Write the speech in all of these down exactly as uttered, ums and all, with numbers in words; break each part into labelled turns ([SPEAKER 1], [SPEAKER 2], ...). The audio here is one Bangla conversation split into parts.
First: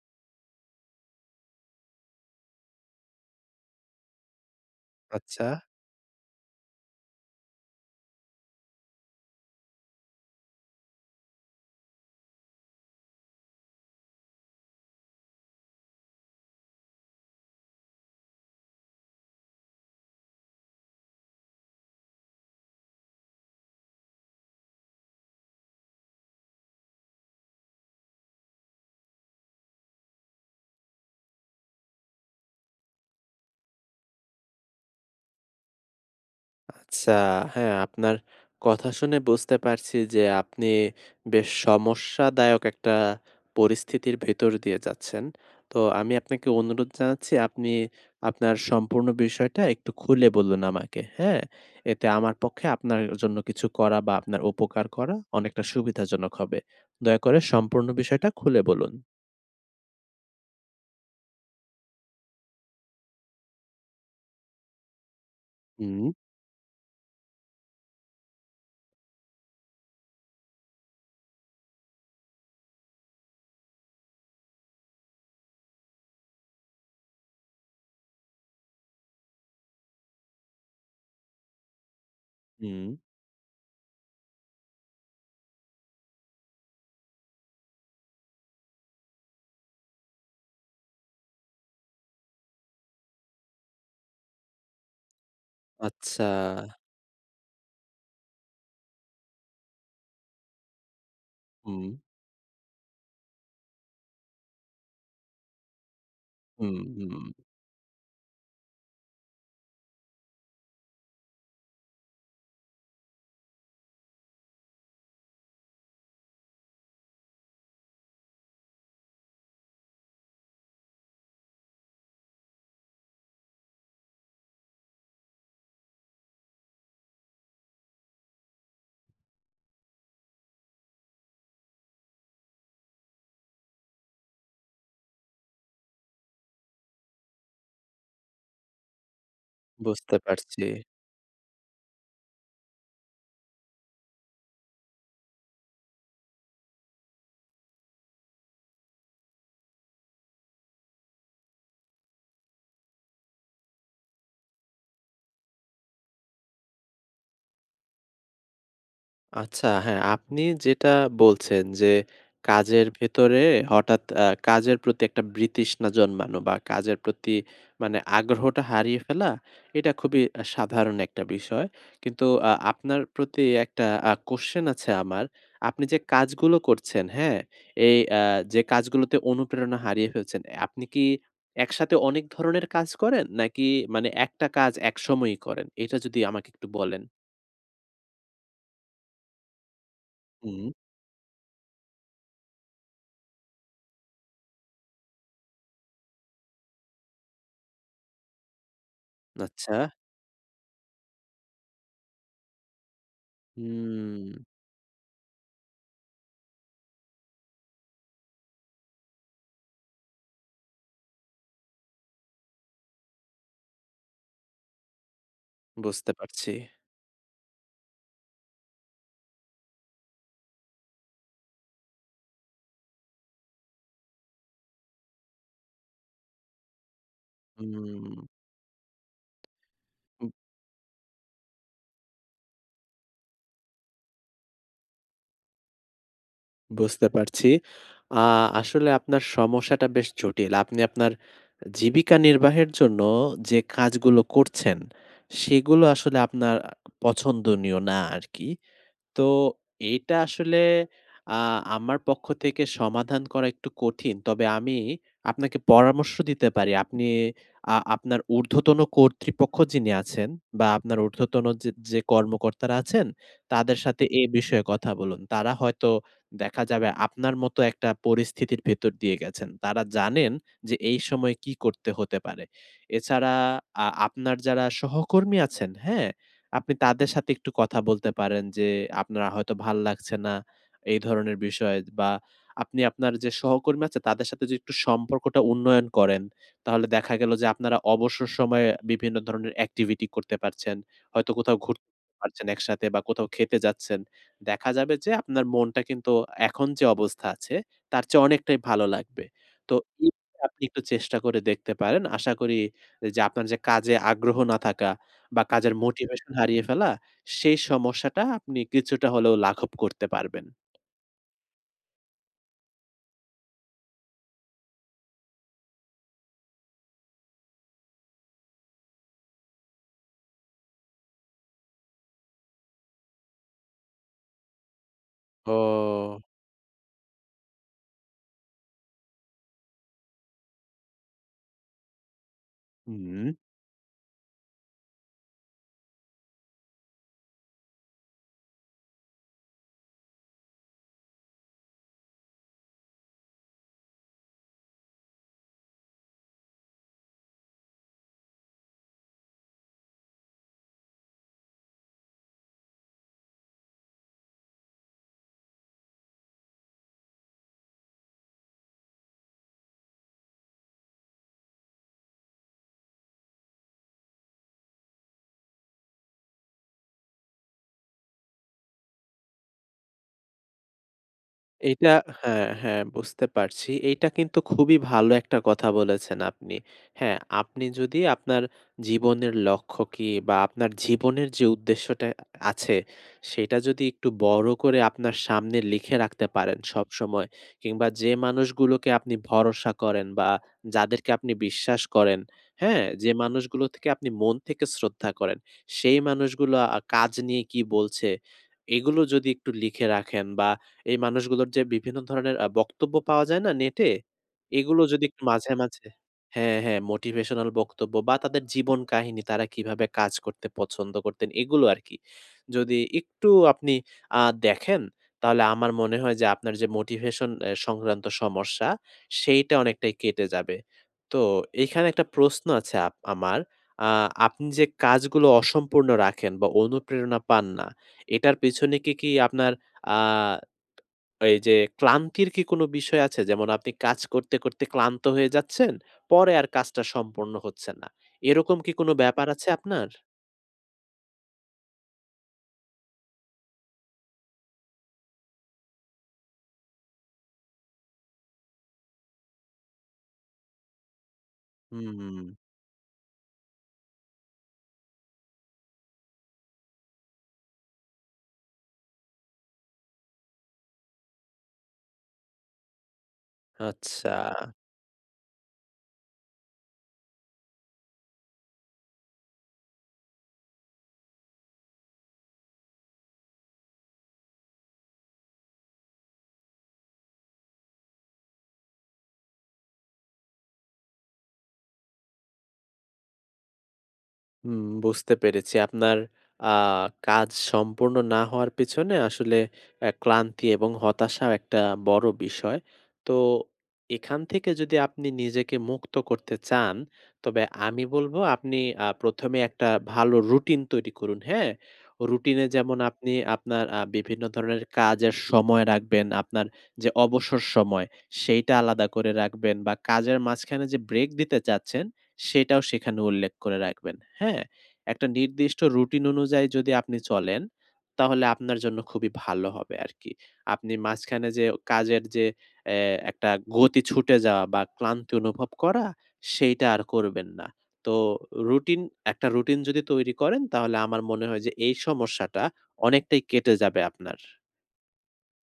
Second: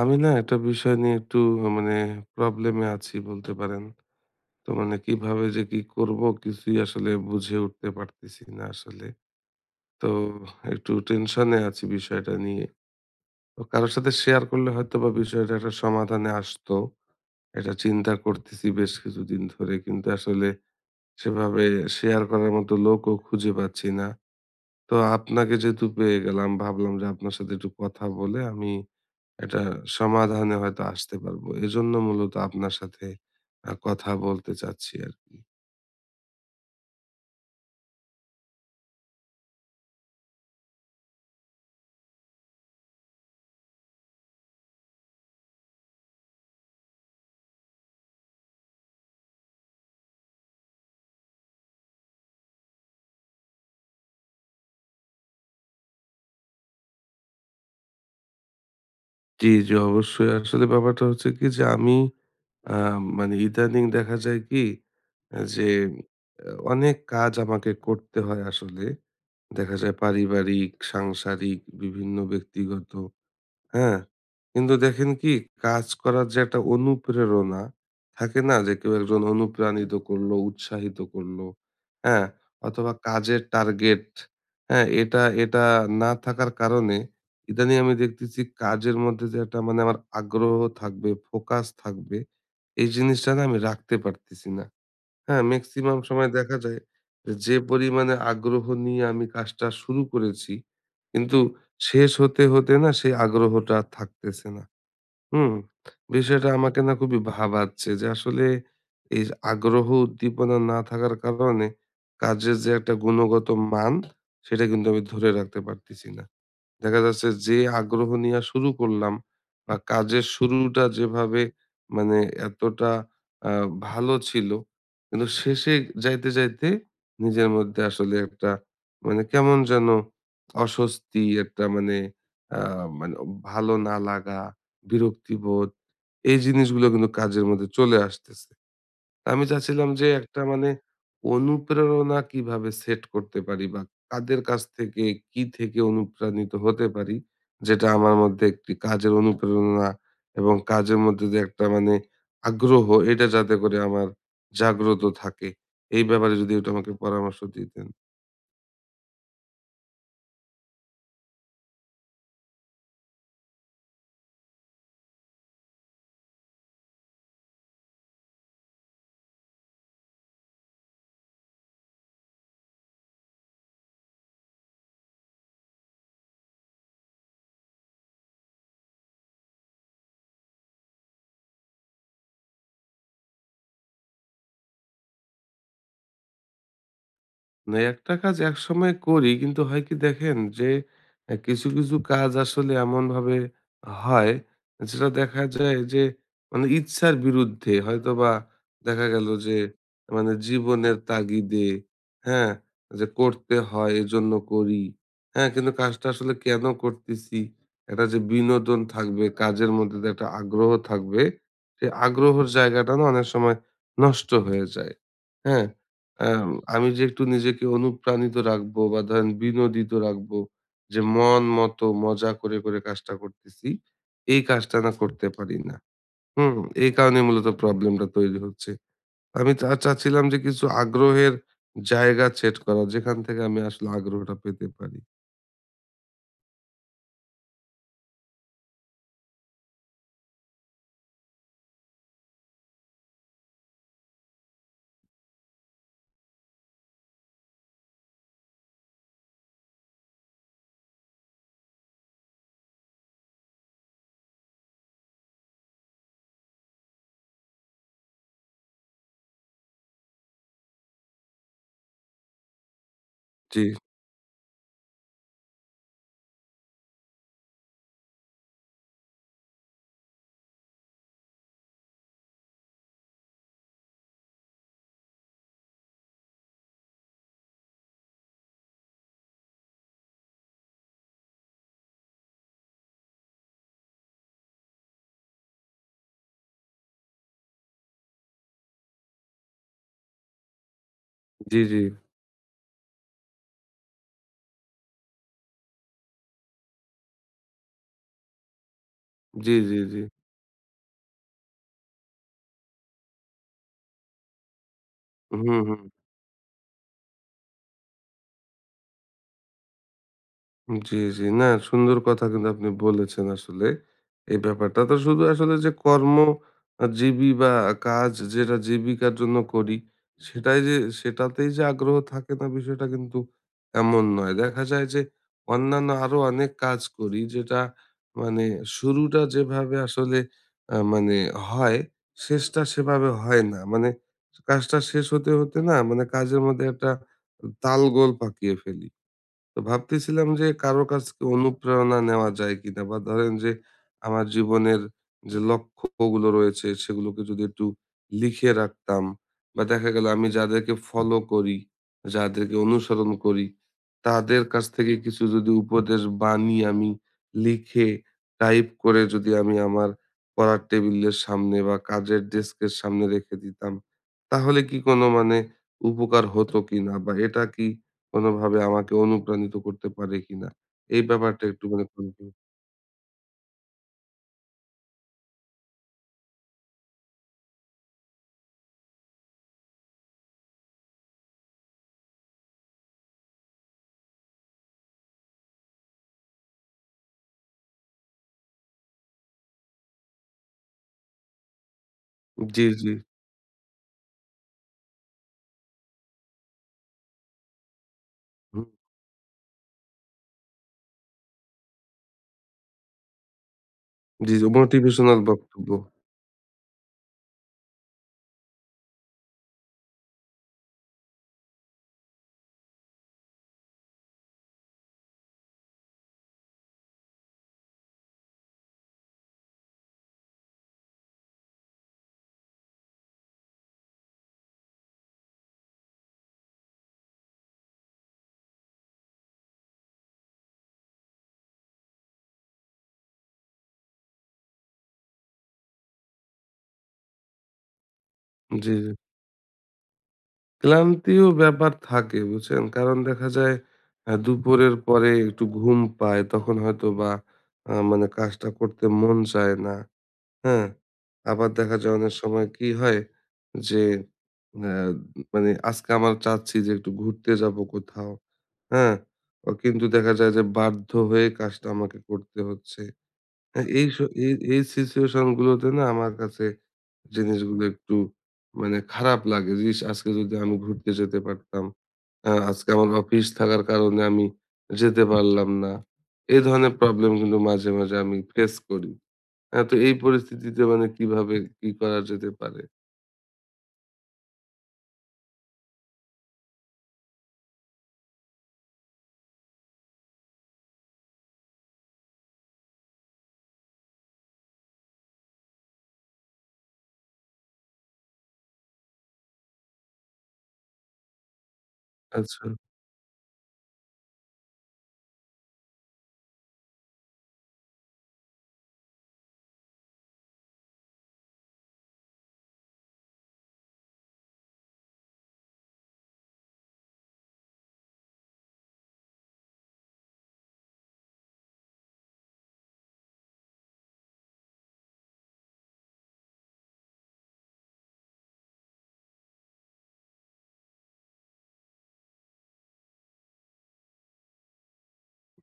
[SPEAKER 1] আমি না একটা বিষয় নিয়ে একটু মানে প্রবলেমে আছি বলতে পারেন। তো মানে কিভাবে
[SPEAKER 2] আচ্ছা,
[SPEAKER 1] যে কি করব কিছুই আসলে বুঝে উঠতে পারতেছি না আসলে। তো একটু টেনশনে আছি বিষয়টা নিয়ে। তো কারো সাথে শেয়ার করলে হয়তোবা বিষয়টা একটা সমাধানে আসতো। এটা চিন্তা করতেছি বেশ কিছুদিন ধরে। কিন্তু আসলে সেভাবে শেয়ার করার মতো লোকও খুঁজে পাচ্ছি না। তো আপনাকে যেহেতু পেয়ে গেলাম ভাবলাম যে আপনার সাথে একটু কথা বলে আমি একটা সমাধানে হয়তো আসতে পারবো। এজন্য মূলত আপনার সাথে আ কথা বলতে চাচ্ছি আরকি।
[SPEAKER 2] আচ্ছা। হ্যাঁ, আপনার কথা শুনে বুঝতে পারছি যে আপনি বেশ সমস্যাদায়ক একটা পরিস্থিতির ভেতর দিয়ে যাচ্ছেন। তো আমি আপনাকে অনুরোধ জানাচ্ছি আপনি আপনার সম্পূর্ণ বিষয়টা একটু খুলে বলুন আমাকে, হ্যাঁ? এতে আমার পক্ষে আপনার জন্য কিছু করা বা আপনার উপকার করা অনেকটা সুবিধাজনক হবে। দয়া করে সম্পূর্ণ বিষয়টা খুলে বলুন।
[SPEAKER 1] জি, জি অবশ্যই। আসলে ব্যাপারটা হচ্ছে কি যে আমি আ মানে ইদানিং দেখা যায় কি আ যে
[SPEAKER 2] হুম,
[SPEAKER 1] আ অনেক কাজ আমাকে করতে হয় আসলে। দেখা যায় পারিবারিক, সাংসারিক বিভিন্ন ব্যক্তিগত হ্যাঁ, কিন্তু দেখেন কি কাজ করার যে একটা অনুপ্রেরণা থাকে না যে কেউ একজন অনুপ্রাণিত করলো, উৎসাহিত করলো, হ্যাঁ?
[SPEAKER 2] হুম।
[SPEAKER 1] অথবা কাজের টার্গেট, হ্যাঁ? এটা এটা না থাকার কারণে ইদানিং আমি দেখতেছি কাজের মধ্যে যে একটা মানে আমার আগ্রহ থাকবে, ফোকাস থাকবে, এই জিনিসটা না আমি রাখতে পারতেছি না। হ্যাঁ, মেক্সিমাম
[SPEAKER 2] আচ্ছা।
[SPEAKER 1] সময় দেখা যায় যে যে পরিমাণে আগ্রহ নিয়ে আমি কাজটা শুরু করেছি, কিন্তু
[SPEAKER 2] হুম,
[SPEAKER 1] শেষ হতে, হতে না সেই আগ্রহটা আর থাকতেছে না। হুম? বিষয়টা
[SPEAKER 2] হুম,
[SPEAKER 1] আমাকে না খুবই
[SPEAKER 2] হুম।
[SPEAKER 1] ভাবাচ্ছে যে আসলে এই আগ্রহ উদ্দীপনা না থাকার কারণে কাজের যে একটা গুণগত মান সেটা কিন্তু আমি ধরে রাখতে পারতেছি না। দেখা যাচ্ছে যে আগ্রহ নিয়ে শুরু করলাম বা কাজের শুরুটা যেভাবে মানে এতটা আহ, ভালো ছিল কিন্তু শেষে যাইতে যাইতে নিজের মধ্যে আসলে একটা মানে কেমন যেন অস্বস্তি একটা মানে আহ, মানে ভালো না লাগা বিরক্তিবোধ এই জিনিসগুলো কিন্তু কাজের মধ্যে চলে আসতেছে আমি চাচ্ছিলাম যে
[SPEAKER 2] বুঝতে
[SPEAKER 1] একটা
[SPEAKER 2] পারছি।
[SPEAKER 1] মানে অনুপ্রেরণা কিভাবে সেট করতে পারি বা কাদের কাছ থেকে কি থেকে অনুপ্রাণিত হতে পারি যেটা আমার মধ্যে একটি কাজের অনুপ্রেরণা এবং কাজের মধ্যে যে একটা মানে আগ্রহ এটা যাতে করে আমার জাগ্রত থাকে এই ব্যাপারে যদি একটু আমাকে পরামর্শ দিতেন
[SPEAKER 2] আচ্ছা হ্যাঁ, আপনি যেটা বলছেন যে কাজের ভেতরে হঠাৎ আ কাজের প্রতি একটা বিতৃষ্ণা জন্মানো বা কাজের প্রতি মানে আগ্রহটা হারিয়ে ফেলা, এটা খুবই আ সাধারণ একটা বিষয়। কিন্তু আ আপনার প্রতি একটা আ কোয়েশ্চেন আছে আমার। আপনি যে কাজগুলো করছেন, হ্যাঁ? এই আ যে কাজগুলোতে অনুপ্রেরণা হারিয়ে ফেলছেন, আপনি কি একসাথে অনেক ধরনের কাজ করেন? নাকি মানে একটা কাজ একসময়ই করেন? এটা যদি আমাকে একটু বলেন।
[SPEAKER 1] না একটা কাজ একসময় করি কিন্তু হয় কি দেখেন
[SPEAKER 2] হুম,
[SPEAKER 1] যে আহ, কিছু কিছু কাজ আসলে এমন ভাবে হয় যেটা দেখা যায় যে মানে ইচ্ছার বিরুদ্ধে হয়তো বা দেখা গেল যে
[SPEAKER 2] আচ্ছা।
[SPEAKER 1] মানে জীবনের তাগিদে হ্যাঁ যে করতে হয়
[SPEAKER 2] হুম,
[SPEAKER 1] এজন্য করি হ্যাঁ কিন্তু কাজটা আসলে কেন করতেছি একটা যে বিনোদন থাকবে কাজের মধ্যে যে একটা আগ্রহ থাকবে সেই আগ্রহের জায়গাটা না অনেক সময় নষ্ট হয়ে যায় হ্যাঁ
[SPEAKER 2] বুঝতে
[SPEAKER 1] অ্যাম
[SPEAKER 2] পারছি।
[SPEAKER 1] আমি যে একটু নিজেকে অনুপ্রাণিত রাখবো বা ধরেন বিনোদিত রাখবো যে মন মতো মজা করে, করে কাজটা করতেছি। এই কাজটা না করতে পারি না। হুম? এই কারণে মূলত
[SPEAKER 2] হুম,
[SPEAKER 1] প্রবলেমটা তৈরি হচ্ছে। আমি চা চাচ্ছিলাম
[SPEAKER 2] উ
[SPEAKER 1] যে কিছু আগ্রহের জায়গা সেট করা যেখান থেকে আমি আসলে আগ্রহটা পেতে পারি।
[SPEAKER 2] বুঝতে পারছি। আ আসলে আপনার সমস্যাটা বেশ জটিল। আপনি আপনার জীবিকা নির্বাহের জন্য যে কাজগুলো করছেন, সেগুলো আসলে আপনার পছন্দনীয় না আরকি। তো এটা আসলে আ আমার পক্ষ থেকে সমাধান করা একটু কঠিন। তবে আমি আপনাকে পরামর্শ দিতে পারি। আপনি আ আপনার ঊর্ধ্বতন কর্তৃপক্ষ যিনি আছেন বা আপনার ঊর্ধ্বতন যে, যে কর্মকর্তারা আছেন
[SPEAKER 1] জি,
[SPEAKER 2] তাদের সাথে এ বিষয়ে কথা বলুন। তারা হয়তো দেখা যাবে আপনার মতো একটা পরিস্থিতির ভেতর দিয়ে গেছেন। তারা জানেন যে এই সময় কি করতে হতে পারে। এছাড়া আ আপনার যারা সহকর্মী আছেন, হ্যাঁ? আপনি তাদের সাথে একটু কথা বলতে পারেন যে, আপনার হয়তো ভাল লাগছে না, এই ধরনের বিষয় বা আপনি আপনার যে সহকর্মী আছে তাদের সাথে যদি একটু সম্পর্কটা উন্নয়ন করেন, তাহলে দেখা গেল যে আপনারা অবসর সময়ে বিভিন্ন ধরনের activity করতে পারছেন। হয়তো কোথাও
[SPEAKER 1] জি, জি,
[SPEAKER 2] ঘুরতে পারছেন একসাথে বা কোথাও খেতে যাচ্ছেন। দেখা যাবে যে আপনার মনটা কিন্তু এখন যে অবস্থা আছে, তার চেয়ে অনেকটাই ভালো লাগবে।
[SPEAKER 1] জি,
[SPEAKER 2] তো
[SPEAKER 1] জি, জি।
[SPEAKER 2] এই আপনি একটু চেষ্টা করে দেখতে পারেন। আশা করি যে আপনার যে কাজে আগ্রহ না থাকা বা
[SPEAKER 1] হুম,
[SPEAKER 2] কাজের
[SPEAKER 1] হুম।
[SPEAKER 2] মোটিভেশন হারিয়ে ফেলা, সেই সমস্যাটা আপনি কিছুটা হলেও লাঘব করতে পারবেন।
[SPEAKER 1] জি, জি। না সুন্দর কথা কিন্তু আপনি বলেছেন আসলে। এই ব্যাপারটা তো শুধু আসলে যে কর্ম আ জীবী বা কাজ যেটা জীবিকার জন্য করি সেটাই যে সেটাতেই যে আগ্রহ থাকে না বিষয়টা কিন্তু এমন নয়। দেখা যায় যে অন্যান্য আরো
[SPEAKER 2] ও!
[SPEAKER 1] অনেক কাজ করি যেটা মানে শুরুটা যেভাবে আসলে আ মানে হয় শেষটা সেভাবে
[SPEAKER 2] হুম।
[SPEAKER 1] হয় না। মানে কাজটা শেষ হতে, হতে না মানে কাজের মধ্যে একটা তালগোল পাকিয়ে ফেলি। তো ভাবতেছিলাম যে কারো কাছ থেকে অনুপ্রেরণা নেওয়া যায় কিনা বা ধরেন যে আমার জীবনের যে লক্ষ্যগুলো রয়েছে সেগুলোকে যদি একটু লিখে রাখতাম বা দেখা গেল আমি যাদেরকে ফলো করি যাদেরকে অনুসরণ করি তাদের কাছ থেকে কিছু যদি উপদেশ বাণী আমি লিখে টাইপ করে যদি আমি আমার পড়ার টেবিলের সামনে বা কাজের ডেস্কের সামনে রেখে দিতাম তাহলে কি কোনো মানে উপকার হতো কিনা বা এটা কি কোনোভাবে আমাকে অনুপ্রাণিত করতে পারে কিনা। এই ব্যাপারটা একটু মানে
[SPEAKER 2] এইটা
[SPEAKER 1] কনফিউজ
[SPEAKER 2] হ্যাঁ, হ্যাঁ বুঝতে পারছি। এইটা কিন্তু খুবই ভালো একটা কথা বলেছেন আপনি। হ্যাঁ, আপনি যদি আপনার জীবনের লক্ষ্য কি বা আপনার জীবনের যে উদ্দেশ্যটা আছে, সেটা যদি একটু বড় করে আপনার সামনে লিখে রাখতে পারেন সবসময় কিংবা যে মানুষগুলোকে আপনি ভরসা করেন বা যাদেরকে আপনি বিশ্বাস করেন,
[SPEAKER 1] জি,
[SPEAKER 2] হ্যাঁ?
[SPEAKER 1] জি।
[SPEAKER 2] যে মানুষগুলো থেকে আপনি মন থেকে শ্রদ্ধা করেন, সেই মানুষগুলো আ কাজ নিয়ে কি বলছে,
[SPEAKER 1] হুম,
[SPEAKER 2] এগুলো যদি একটু লিখে রাখেন বা এই মানুষগুলোর যে বিভিন্ন ধরনের আ বক্তব্য পাওয়া যায় না নেটে?
[SPEAKER 1] জি, জি।
[SPEAKER 2] এগুলো যদি
[SPEAKER 1] মোটিভেশনাল
[SPEAKER 2] একটু মাঝে,
[SPEAKER 1] বক্তব্য।
[SPEAKER 2] মাঝে হ্যাঁ, হ্যাঁ মোটিভেশনাল বক্তব্য বা তাদের জীবন কাহিনী তারা কিভাবে কাজ করতে পছন্দ করতেন এগুলো আরকি। যদি একটু আপনি আ দেখেন তাহলে আমার মনে হয় যে আপনার যে মোটিভেশন এ সংক্রান্ত সমস্যা সেইটা অনেকটাই কেটে যাবে। তো এইখানে একটা প্রশ্ন আছে আপ আমার। আ আপনি যে কাজগুলো অসম্পূর্ণ রাখেন বা অনুপ্রেরণা পান না, এটার পেছনে কি, কি আপনার আ এই যে ক্লান্তির কি কোনো বিষয় আছে? যেমন আপনি কাজ করতে, করতে ক্লান্ত হয়ে যাচ্ছেন, পরে আর কাজটা সম্পন্ন হচ্ছে না। এরকম
[SPEAKER 1] জি,
[SPEAKER 2] কি কোনো
[SPEAKER 1] জি।
[SPEAKER 2] ব্যাপার আছে আপনার?
[SPEAKER 1] ক্লান্তিও ব্যাপার থাকে বুঝছেন? কারণ দেখা যায় আ দুপুরের পরে একটু ঘুম পায় তখন হয়তো বা আ মানে কাজটা করতে মন চায় না। হ্যাঁ, আবার দেখা যায়
[SPEAKER 2] হুম,
[SPEAKER 1] অনেক সময় কি হয় যে আ মানে আজকে আমার চাচ্ছি যে একটু ঘুরতে যাবো কোথাও। হ্যাঁ? অ কিন্তু দেখা যায় যে বাধ্য হয়ে কাজটা আমাকে করতে হচ্ছে। হ্যাঁ, এই স
[SPEAKER 2] আচ্ছা।
[SPEAKER 1] এই এই সিচুয়েশন গুলোতে না আমার কাছে জিনিসগুলো একটু মানে খারাপ লাগে যে, "ইস! আজকে যদি আমি ঘুরতে যেতে পারতাম। আ আজকে আমার অফিস থাকার কারণে আমি যেতে পারলাম না।" এই ধরনের প্রবলেম কিন্তু মাঝে, মাঝে আমি ফেস করি। হ্যাঁ, তো এই পরিস্থিতিতে মানে কিভাবে কি করা যেতে পারে?
[SPEAKER 2] হুম, বুঝতে পেরেছি। আপনার আ কাজ সম্পূর্ণ না হওয়ার পেছনে আসলে অ্যা ক্লান্তি এবং হতাশাও একটা বড় বিষয়। তো এখান থেকে যদি আপনি নিজেকে মুক্ত করতে চান, তবে আমি বলব আপনি আ প্রথম এ একটা ভালো রুটিন তৈরি করুন, হ্যাঁ?
[SPEAKER 1] আচ্ছা।
[SPEAKER 2] রুটিনে যেমন আপনি আপনার আ বিভিন্ন ধরনের কাজের সময় রাখবেন, আপনার যে অবসর সময় সেইটা আলাদা করে রাখবেন বা কাজের মাঝখানে যে ব্রেক দিতে চাচ্ছেন সেটাও সেখানে উল্লেখ করে রাখবেন। হ্যাঁ? একটা নির্দিষ্ট রুটিন অনুযায়ী যদি আপনি চলেন, তাহলে আপনার জন্য খুবই ভালো হবে আরকি। আপনি মাঝখানে যে কাজের যে অ্যা একটা গতি ছুটে যাওয়া বা ক্লান্তি অনুভব করা, সেইটা আর করবেন না। তো রুটিন একটা রুটিন যদি তৈরি করেন, তাহলে আমার মনে হয় যে এই সমস্যাটা অনেকটাই কেটে যাবে আপনার।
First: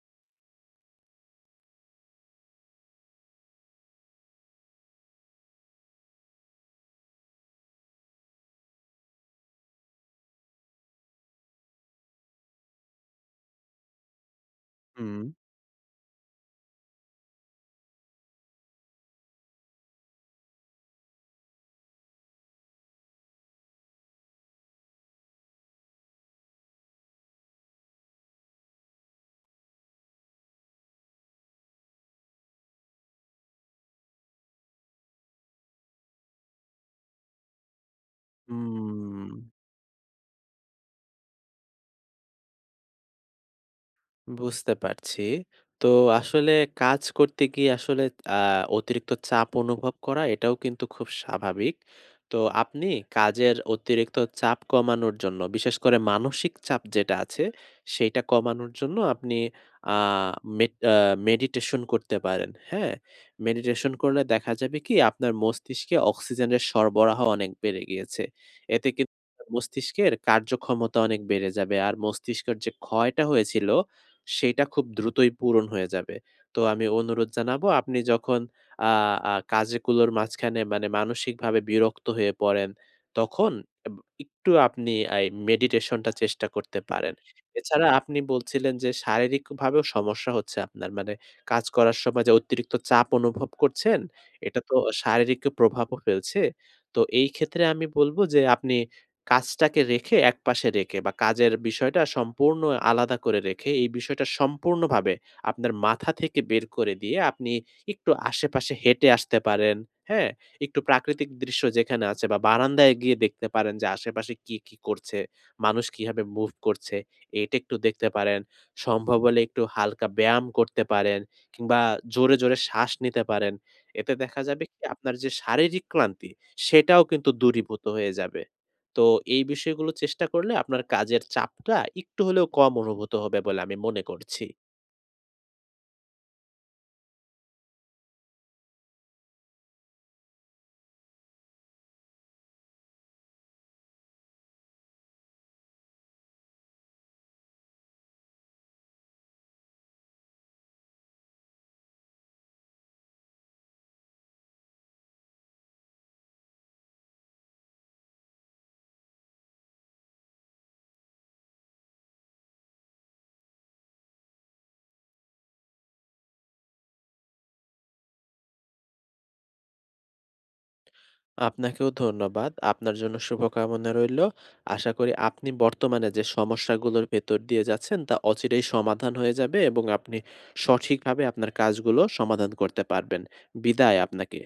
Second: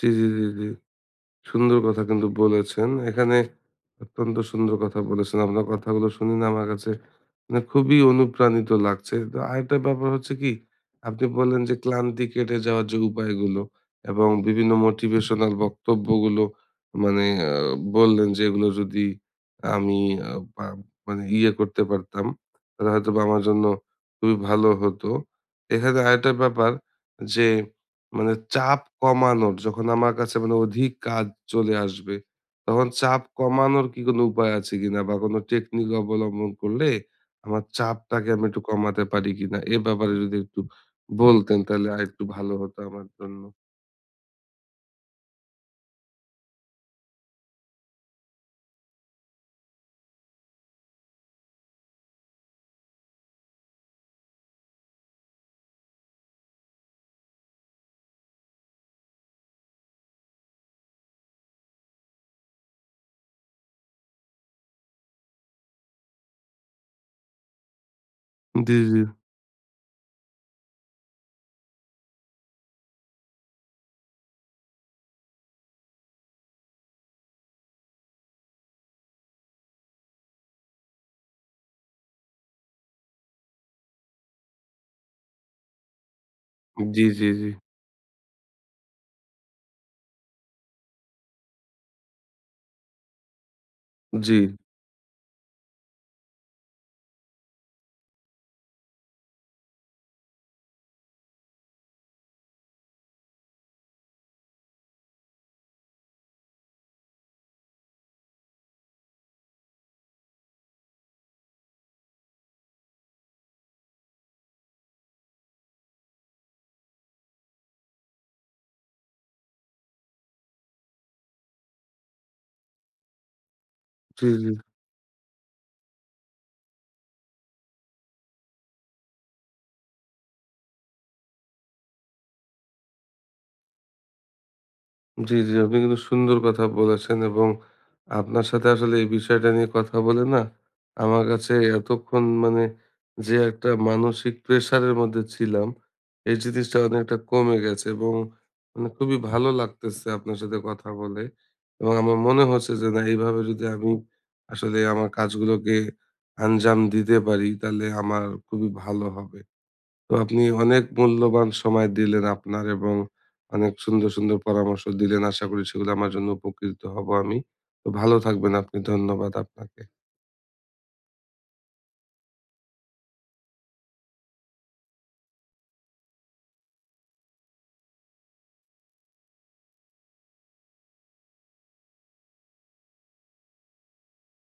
[SPEAKER 1] জি, জি, জি, জি। সুন্দর কথা কিন্তু বলেছেন। এখানে অত্যন্ত সুন্দর কথা বলেছেন। আপনার কথাগুলো শুনে না আমার কাছে মানে খুবই অনুপ্রাণিত লাগছে। তো আরেকটা ব্যাপার হচ্ছে কি, আপনি বললেন যে ক্লান্তি কেটে যাওয়ার যে উপায়গুলো এবং বিভিন্ন
[SPEAKER 2] হুম,
[SPEAKER 1] মোটিভেশনাল বক্তব্যগুলো মানে আ বললেন যে এগুলো যদি আমি আ পা মানে ইয়ে করতে পারতাম, তাহলে হয়তোবা আমার জন্য খুবই ভালো হতো। এখানে আরেকটা ব্যাপার যে মানে চাপ কমানোর যখন আমার কাছে মানে অধিক কাজ চলে আসবে, তখন চাপ কমানোর কি কোনো উপায় আছে কিনা? বা কোনো টেকনিক অবলম্বন করলে আমার চাপটাকে আমি একটু কমাতে পারি
[SPEAKER 2] হুম।
[SPEAKER 1] কিনা? এ ব্যাপারে যদি একটু বলতেন তাহলে আরেকটু ভালো হতো আমার জন্য।
[SPEAKER 2] বুঝতে পারছি। তো আসলে কাজ করতে গিয়ে আসলে আ অতিরিক্ত চাপ অনুভব করা এটাও কিন্তু খুব স্বাভাবিক। তো আপনি কাজের অতিরিক্ত চাপ কমানোর জন্য বিশেষ করে মানসিক চাপ যেটা আছে সেইটা কমানোর জন্য আপনি আ মেড আ মেডিটেশন করতে পারেন। হ্যাঁ? মেডিটেশন করলে দেখা যাবে কি আপনার মস্তিষ্কে অক্সিজেনের সরবরাহ অনেক বেড়ে গিয়েছে।
[SPEAKER 1] জি,
[SPEAKER 2] এতে
[SPEAKER 1] জি।
[SPEAKER 2] কিন্তু মস্তিষ্কের কার্যক্ষমতা অনেক বেড়ে যাবে। আর মস্তিষ্কের যে ক্ষয়টা হয়েছিল সেইটা খুব দ্রুতই পূরণ হয়ে যাবে। তো আমি অনুরোধ জানাবো আপনি যখন আ আ কাজগুলোর মাঝখানে মানে মানসিকভাবে বিরক্ত হয়ে পড়েন, তখন এব একটু আপনি এই মেডিটেশনটা চেষ্টা করতে
[SPEAKER 1] জি,
[SPEAKER 2] পারেন।
[SPEAKER 1] জি, জি।
[SPEAKER 2] এছাড়া আপনি বলছিলেন যে শারীরিকভাবেও সমস্যা হচ্ছে আপনার। মানে কাজ করার সময় যে অতিরিক্ত চাপ অনুভব করছেন,
[SPEAKER 1] জি,
[SPEAKER 2] এটা তো শারীরিক প্রভাবও ফেলছে। তো এই ক্ষেত্রে আমি বলব যে আপনি কাজটাকে রেখে একপাশে রেখে বা কাজের বিষয়টা সম্পূর্ণ আলাদা করে রেখে এই বিষয়টা সম্পূর্ণভাবে আপনার মাথা থেকে বের করে দিয়ে আপনি একটু আশেপাশে হেঁটে আসতে পারেন। হ্যাঁ? একটু প্রাকৃতিক দৃশ্য যেখানে আছে বা বারান্দায় গিয়ে দেখতে পারেন যে আশেপাশে কি, কি করছে, মানুষ কিভাবে মুভ করছে এটা একটু দেখতে পারেন। সম্ভব হলে একটু হালকা ব্যায়াম করতে পারেন কিংবা জোরে, জোরে শ্বাস নিতে পারেন। এতে
[SPEAKER 1] জি,
[SPEAKER 2] দেখা
[SPEAKER 1] জি।
[SPEAKER 2] যাবে কি আপনার যে শারীরিক ক্লান্তি সেটাও কিন্তু দূরীভূত হয়ে যাবে। তো এই বিষয়গুলো চেষ্টা করলে আপনার কাজের চাপটা একটু হলেও কম অনুভূত হবে বলে আমি মনে করছি।
[SPEAKER 1] জি, জি। আপনি কিন্তু সুন্দর কথা বলেছেন এবং আপনার সাথে আসলে এই বিষয়টা নিয়ে কথা বলে না আমার কাছে এতক্ষণ মানে যে একটা মানসিক প্রেশারের মধ্যে ছিলাম, এই জিনিসটা অনেকটা কমে গেছে এবং মানে খুবই ভালো লাগতেছে আপনার সাথে কথা বলে। এবং আমার মনে হচ্ছে যে না এইভাবে যদি আমি আসলে আমার কাজগুলোকে আঞ্জাম দিতে পারি তাহলে আমার খুবই ভালো হবে। তো আপনি অনেক মূল্যবান সময় দিলেন আপনার এবং অনেক সুন্দর সুন্দর পরামর্শ দিলেন। আশা করি সেগুলো আমার জন্য উপকৃত হব আমি। তো ভালো থাকবেন আপনি। ধন্যবাদ আপনাকে।
[SPEAKER 2] আপনাকেও ধন্যবাদ। আপনার জন্য শুভকামনা রইল। আশা করি আপনি বর্তমানে যে সমস্যাগুলোর ভেতর দিয়ে যাচ্ছেন তা অচিরেই সমাধান হয়ে যাবে এবং আপনি সঠিকভাবে আপনার কাজগুলো সমাধান করতে পারবেন। বিদায় আপনাকে।